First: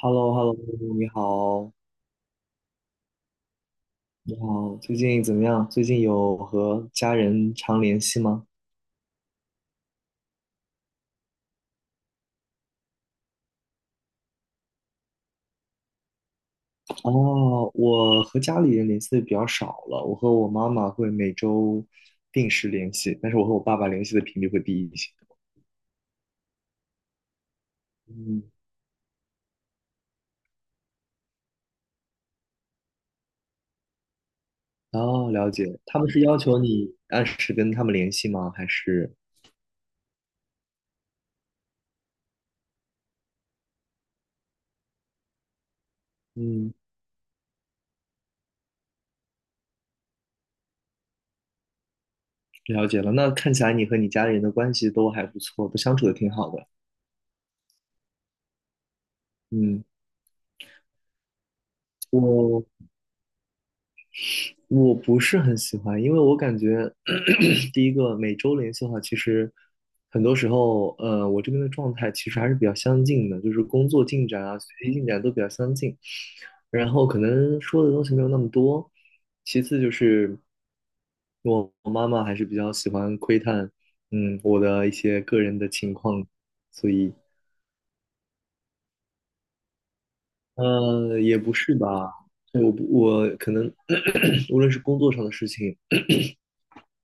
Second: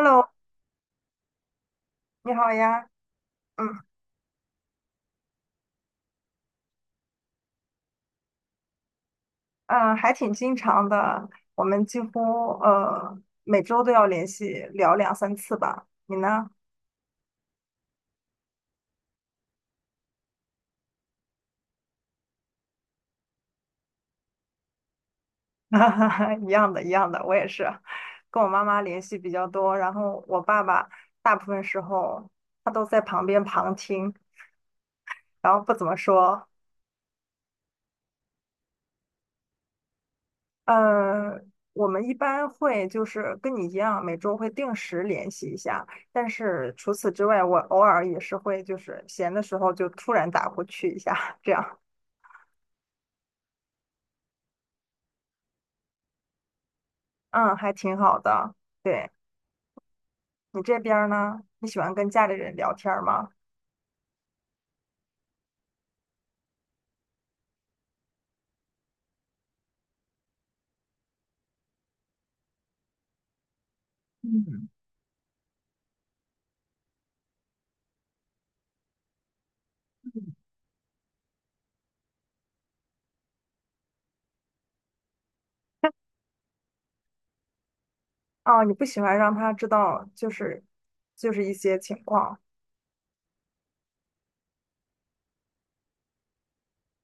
h e l l o h e l l o 你好，你好呀，嗯嗯，你好，最近怎么样？最近有和家人常联系吗？还挺经常的，我们几乎呃每周都要联系聊两三次吧。你呢？哦，我和家里人联系的比较少了，我和我妈妈会每周定时联系，但是我和我爸爸联系的频率会低一些。一样的，一样的，我也是，嗯，跟我妈妈联系比较多，然后我爸爸大部分时候他都在旁边旁听，哦，了然后解，不怎么他们是要说。求你按时跟他们联系吗？还是，呃，我们一般会就是跟你一样，每周会定时联系一下。但嗯，是除此之外，我偶尔也是会就是闲的时候就突然打过去一下，这样，了解了，那看起来你和你家里人的关系都还不错，都相处的挺好的。嗯，还挺好的。对，嗯，你这边儿呢？你喜欢跟家里人我。聊天儿吗？我不是很喜欢，因为我感觉 第一个每周联系的话，其实很多时候，我这边的状态其实还是比较相近的，就是工作进展啊、嗯，学习进展都比较相近，然后可能说的东西没有那么多。其次就是我妈妈还是比较喜欢窥探，嗯，我的一些个人的情况，所以。哦，你不喜欢让他知道，就是就也是不一是些情吧，况对，我可能 无论是工作上的事情，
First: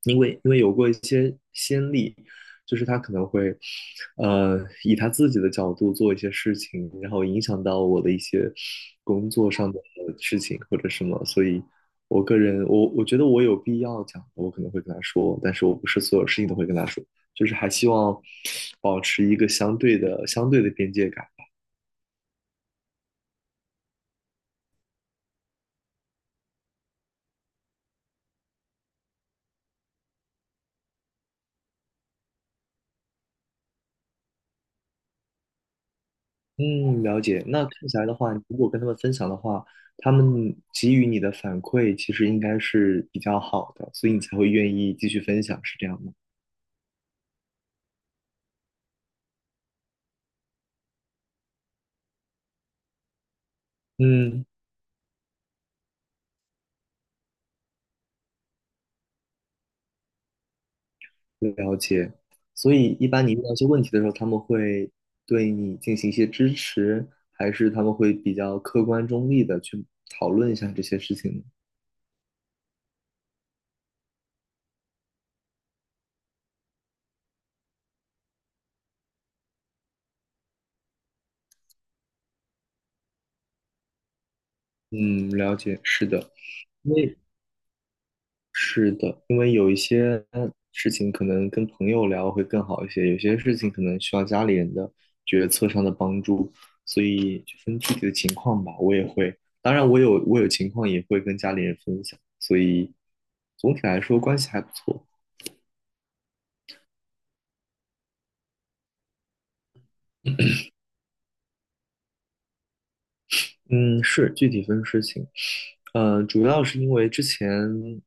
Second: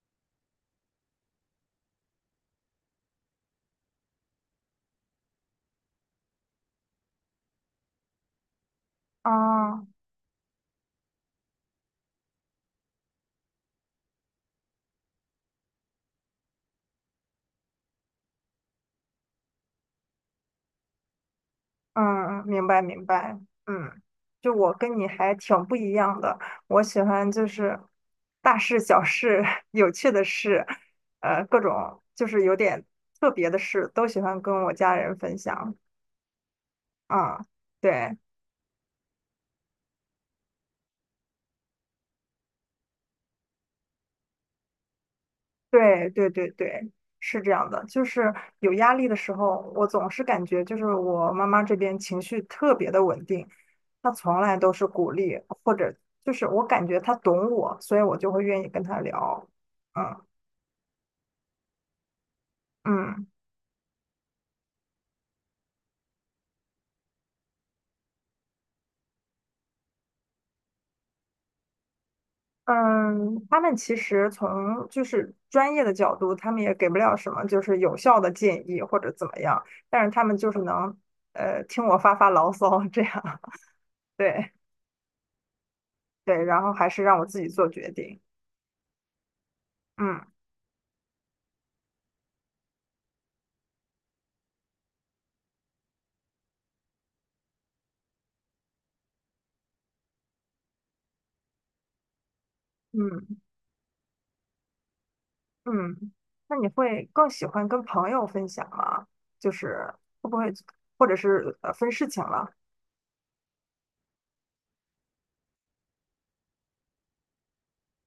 因为有过一些先例，就是他可能会，呃，以他自己的角度做一些事情，然后影响到我的一些工作上啊。的哦事情或者什么，所以我个人，我觉得我有必要讲，我可能会跟他说，但是我不是所有事情都会跟他说，就是还希望保持一个相对的边界感。嗯，明白明白，嗯，就我跟你还挺不一样的，我喜欢就是大事小事、有趣的事，各种就是有点特别的事，都喜欢跟我家人分享。嗯，了解。啊、那看起来的对话，如果跟他们分享的话，他们给予你的反馈其实应该是比较好的，所以你才会愿意继续分享，是这样对吗？对对对，是这样的，就是有压力的时候，我总是感觉就是我妈妈这边情绪特别的稳定，她从嗯，来都是鼓励，或者就是我感觉她懂我，所以我就会愿意跟她聊。嗯。了解。所以一般嗯你遇到一些问题的时候，他们会对你进行一些支持，还是他们会比较客观中立的去讨论一下这些事情呢？嗯，他们其实从就是专业的角度，他们也给不了什么就是有效的建议或者怎么样，但是他们就是能听我发发牢骚这样，对嗯，了解，是的。对，然后还因是让为我自己做决定。是的，因为有一些嗯事情可能跟朋友聊会更好一些，有些事情可能需要家里人的决策上的帮助，所以就分具体的情况吧。我也会，当然我有情况也会跟家里人分享，所以嗯总体来说关系还不错。嗯，那你会更喜欢跟朋友分享吗？就是会不会或者是分事情了？嗯，是具体分事情，主要是因为之前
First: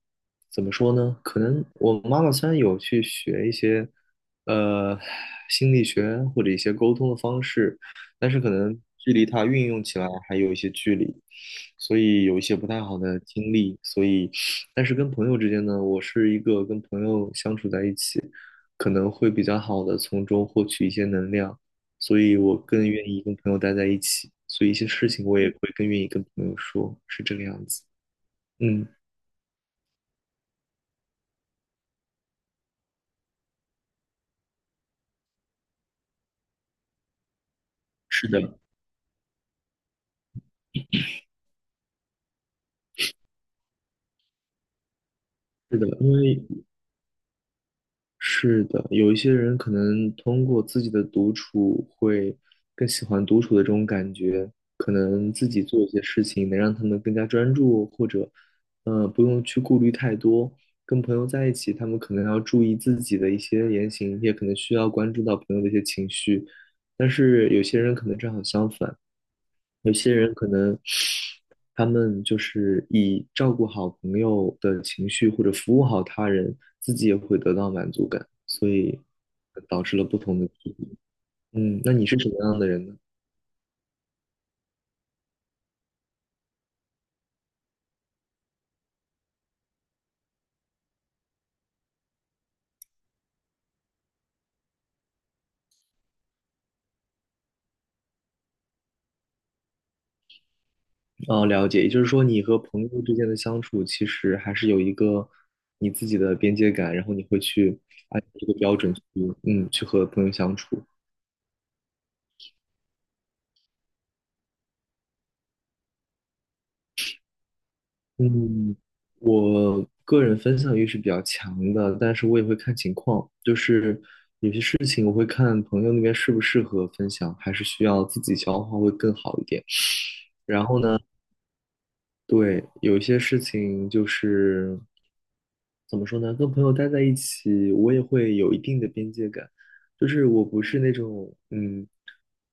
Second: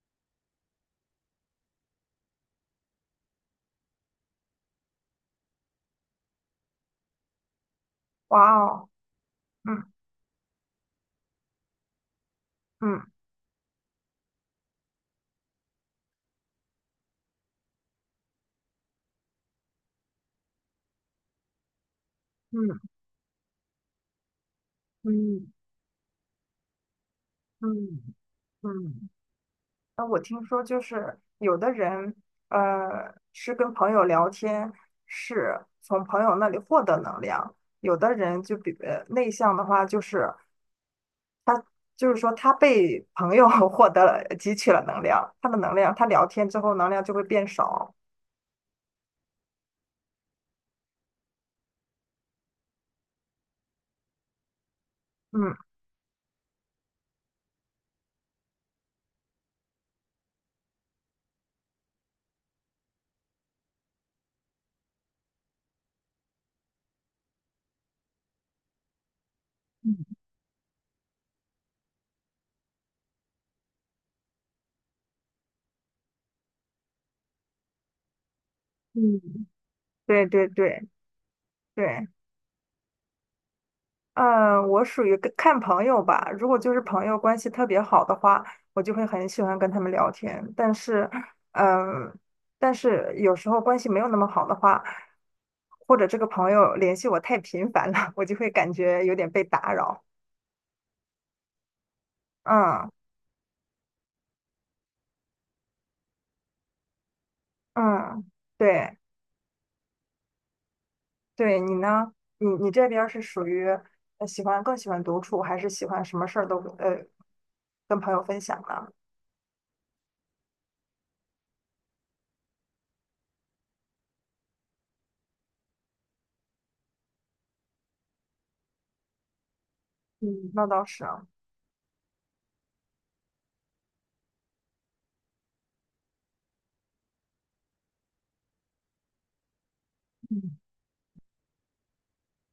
怎么说呢？可能我妈妈虽然有去学一些呃心理学或者一些沟通的方式，但哇是可能哦，距离她运用嗯起来还有一些距离，所以有一些不太好嗯的经历。所以，但是跟朋友之间呢，我是一个跟朋友相处在一起，可能会比较好的从中获取一些能量。所以我更嗯愿意跟朋友待在一起，所以一些事情我也嗯会更愿意跟朋友说，是这个样子。嗯嗯。嗯，嗯那我听说就是有的人，是跟朋友聊天，是从朋友那里获得能量；有的是的，人就比内向的话，就是说他被朋友 获得了汲取了能量，他的能是的，量，他因聊为天之后能量就会变少。是的，有一些人可能通过自己的独处会更喜欢独处的这种感觉，可能自嗯，己做一些事情能让他们更加专注，或者不用去顾虑太多。跟朋友在一起，他们可能要注意自己的一些言行，也可能需要关注到朋友的一些情绪。但是有些人可能正好相反，有嗯些人可能他们就是以照顾好朋友的情绪或者服务好他人，自己也会得到满足感，所以嗯，导致了不对同的对体对验。嗯，那你对。是什么样的人呢？嗯，我属于跟看朋友吧。如果就是朋友关系特别好的话，我就会很喜欢跟他们聊天。但是，嗯，但是有时候关系没有那么好的话，或者这个朋友联系我太频繁了，我就会感觉有点被打扰。哦，了解，也就是说你和朋嗯友之间的相处其实还是有一个你自己的边界感，然后你会去按嗯，照这个标准对去，嗯，去和朋友相处。对，你呢？你这边儿是属于喜欢更喜欢独处，还是喜欢什么事儿都跟朋友分享嗯，呢？我个人分享欲是比较强的，但是我也会看情况，就是事情我会看朋友那边适不适合分享，还是需要自己消化会更好一点。嗯然那后倒呢，是啊，对，有一些事情就是怎么说呢，跟朋友待在一起，我也会有一定的边界感，就是我嗯，不是那种嗯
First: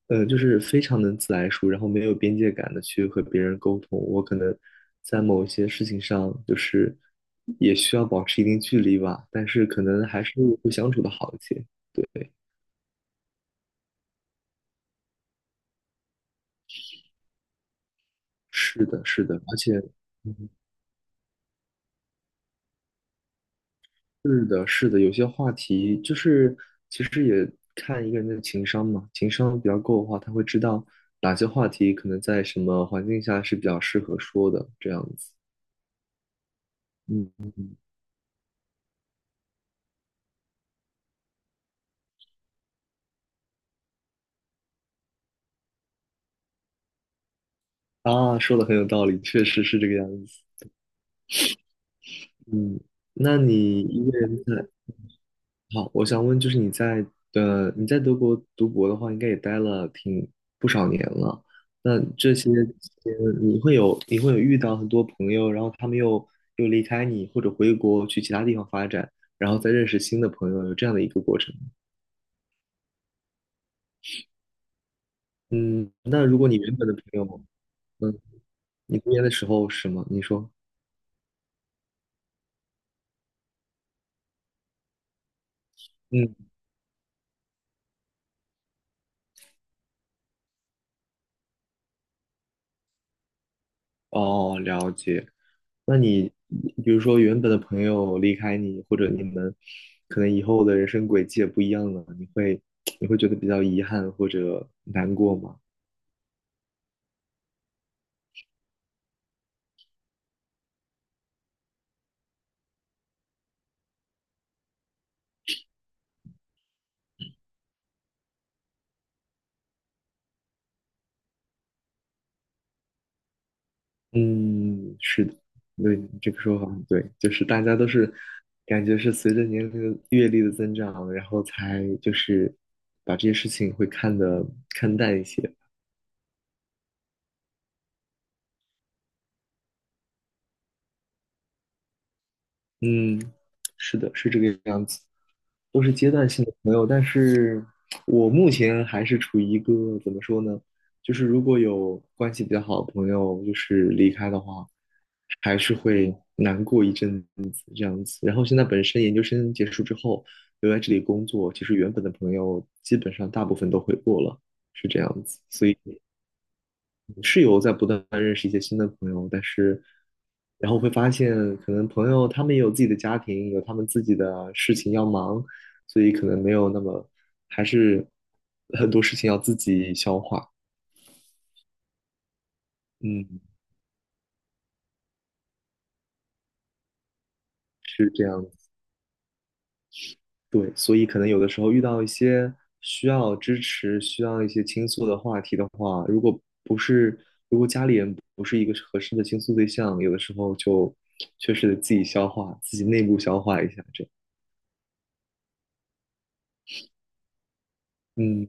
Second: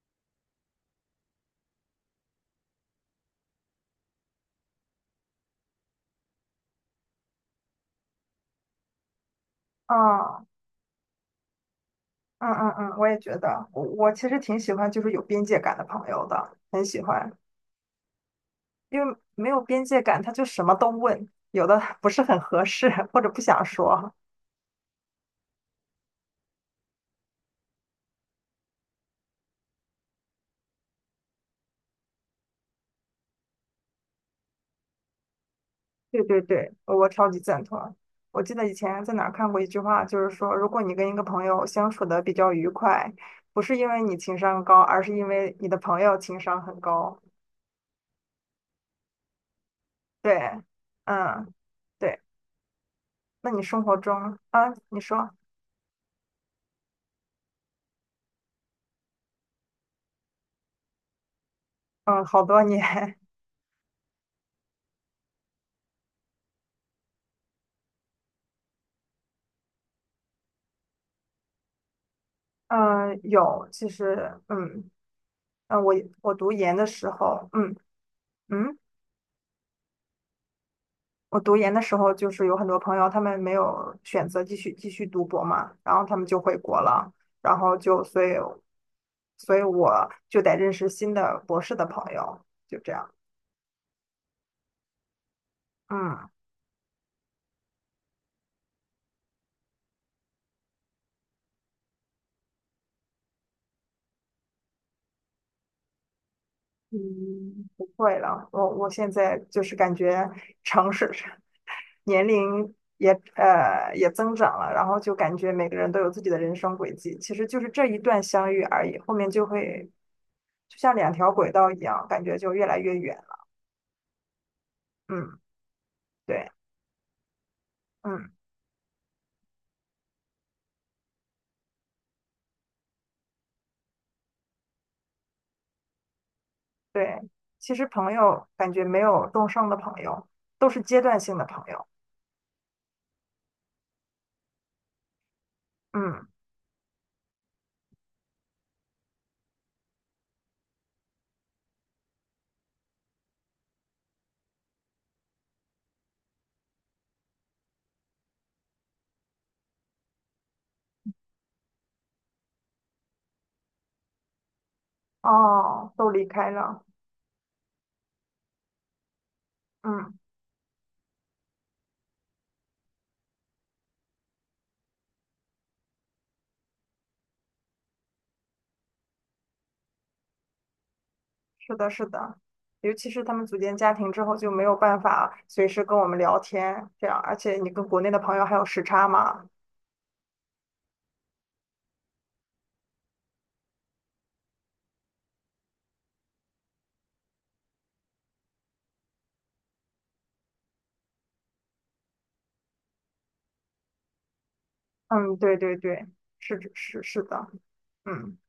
呃，就是非常能自来熟，然后没有边界感的去和别人沟通。我可能在某一些事情上，就是也需要保持一定距离吧，但是可能还是啊。会相处的好一些。对。嗯嗯嗯，我也觉得，我其实挺喜欢就是有边界感的朋友的，很喜欢，是的，因为是的，没而有且，边界感，他就嗯什么都问，有的不是很合适或者不想说。是的，是的，有些话题就是其实也看一个人的情商嘛，情商比较够的话，他会知道哪些话题可能在什么环境下是比较适合说的，这样子。对对对，我超嗯级嗯赞嗯。同。我记得以前在哪儿看过一句话，就是说，如果你跟一个朋友相处的比较愉快，不是因为你情商高，而是因为你的朋友情商很高。啊，说的很有道理，确实是这个样子。对，嗯，对。嗯，那那你你生活一个人中在，啊，你说，好，我想问，就是你在德国读博的话，应该也待了挺不少年了。那嗯，这好些多年。期间 你会有遇到很多朋友，然后他们又离开你，或者回国去其他地方发展，然后再认识新的朋友，有这样的一个过程吗？嗯、有，其实，嗯，呃，嗯，我那我如果读你研原的本的朋时友，候，嗯嗯，嗯，你读研的时候是吗？你说，我读研的时候，就是有很多朋友，他们没有选择继续读博嘛，然后他们嗯，就回国了，然后就所以，所以我就得认识新的博士的朋友，就这样，哦，了解。那嗯，你比如说原本的朋友离开你，或者你们可能以后的人生轨迹也不一样了，你会觉得比较遗憾或者难过吗？嗯，不会了，我现在就是感觉尝试。年龄也也增长了，然后就感觉每个人都有自己的人生轨迹，其实就是这一段相遇而已，后面就会就像两条轨道一样，感觉就越来越远了嗯，是的，嗯，对，你这个对，说法很对，就是大家都是嗯，感觉是随着年龄的阅历的增长，然后才就是把这些事情会看得看淡一些。对，其实朋友感觉没有终生的朋友，都是阶段性的朋友。嗯，是的，是这个样子，都是阶嗯，段性的朋友，但是我目前还是处于一个怎么说呢，就是如果有关系比较好的朋友就是离开的话，还是会难过一阵子这样子。然后现在本身研究生结束之后留在这里工作，其实原本的朋友基本上大部分都回国了，是这样子，所以。哦，都离开了。是有在不断认识一些新的朋友，但是嗯，然后会发现，可能朋友他们也有自己的家庭，有他们自己的事情要忙，所以可能没有那么，还是很多事情要自己消化。是的，是的。尤其是他嗯，们组建家庭之后，就没有办法随时跟我们聊天，这样，而且你跟国是内的这朋样友还有子。时差嘛，对，所以可能有的时候遇到一些需要支持、需要一些倾诉的话题的话，如果不是，如果家里人不是一个合适的倾诉对象，有的时候就确实得自己消化，自己内部消化一下，这样。嗯，对对对，是是是的，嗯嗯，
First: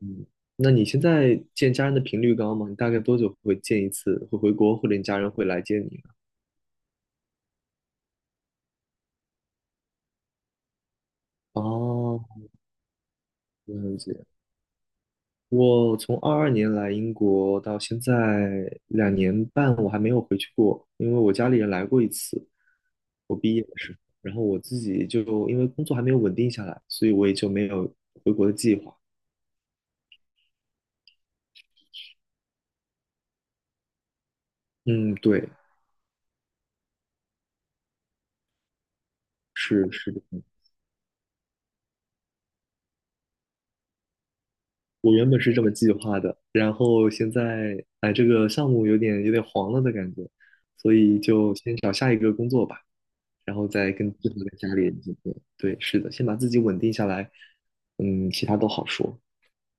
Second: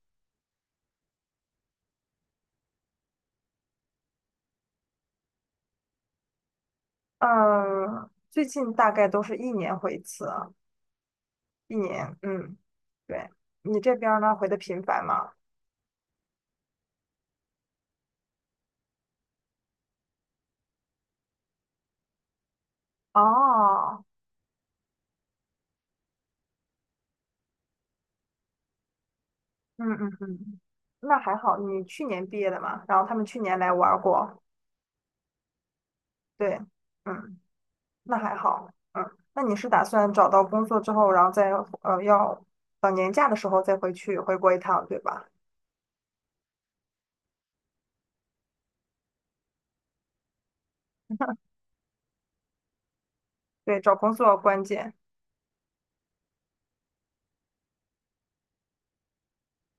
那你现在见家人的频率高吗？你大概多久会见一次？会回国，或者你家人会来接你呢？最近大概都是一年回一次，一年，哦，嗯，对，你这了边解。儿呢回的频繁吗？我从22年来英国到现在2年半，我还没有回去过，因为我家里人来过一次，我毕业的时候，哦，然后我自己就因为工作还没有稳定下来，所以我也就没有回国的计划。嗯嗯嗯，那还好，你去年毕业的嘛，然后他们去年来玩儿过，嗯，对，对，嗯，那还好，嗯，那你是打是是算的。找到工作之后，然后再要等年假的时候再回去回国一趟，对我吧？原本是这么计划的，然后现在哎，这个项目有点黄了的感觉，所以就先找下一个工作吧，然后对，再找跟工自后作跟关家里键人见面。对，是的，先把自己稳定下来，嗯，其他都好说。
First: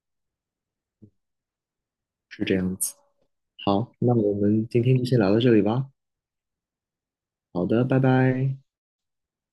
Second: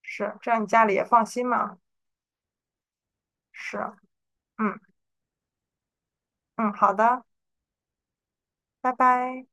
是，这样你家里也放心嘛，是这是。好，那我们嗯。今天就先聊到这里吧。嗯，好的，好的，拜拜。拜拜。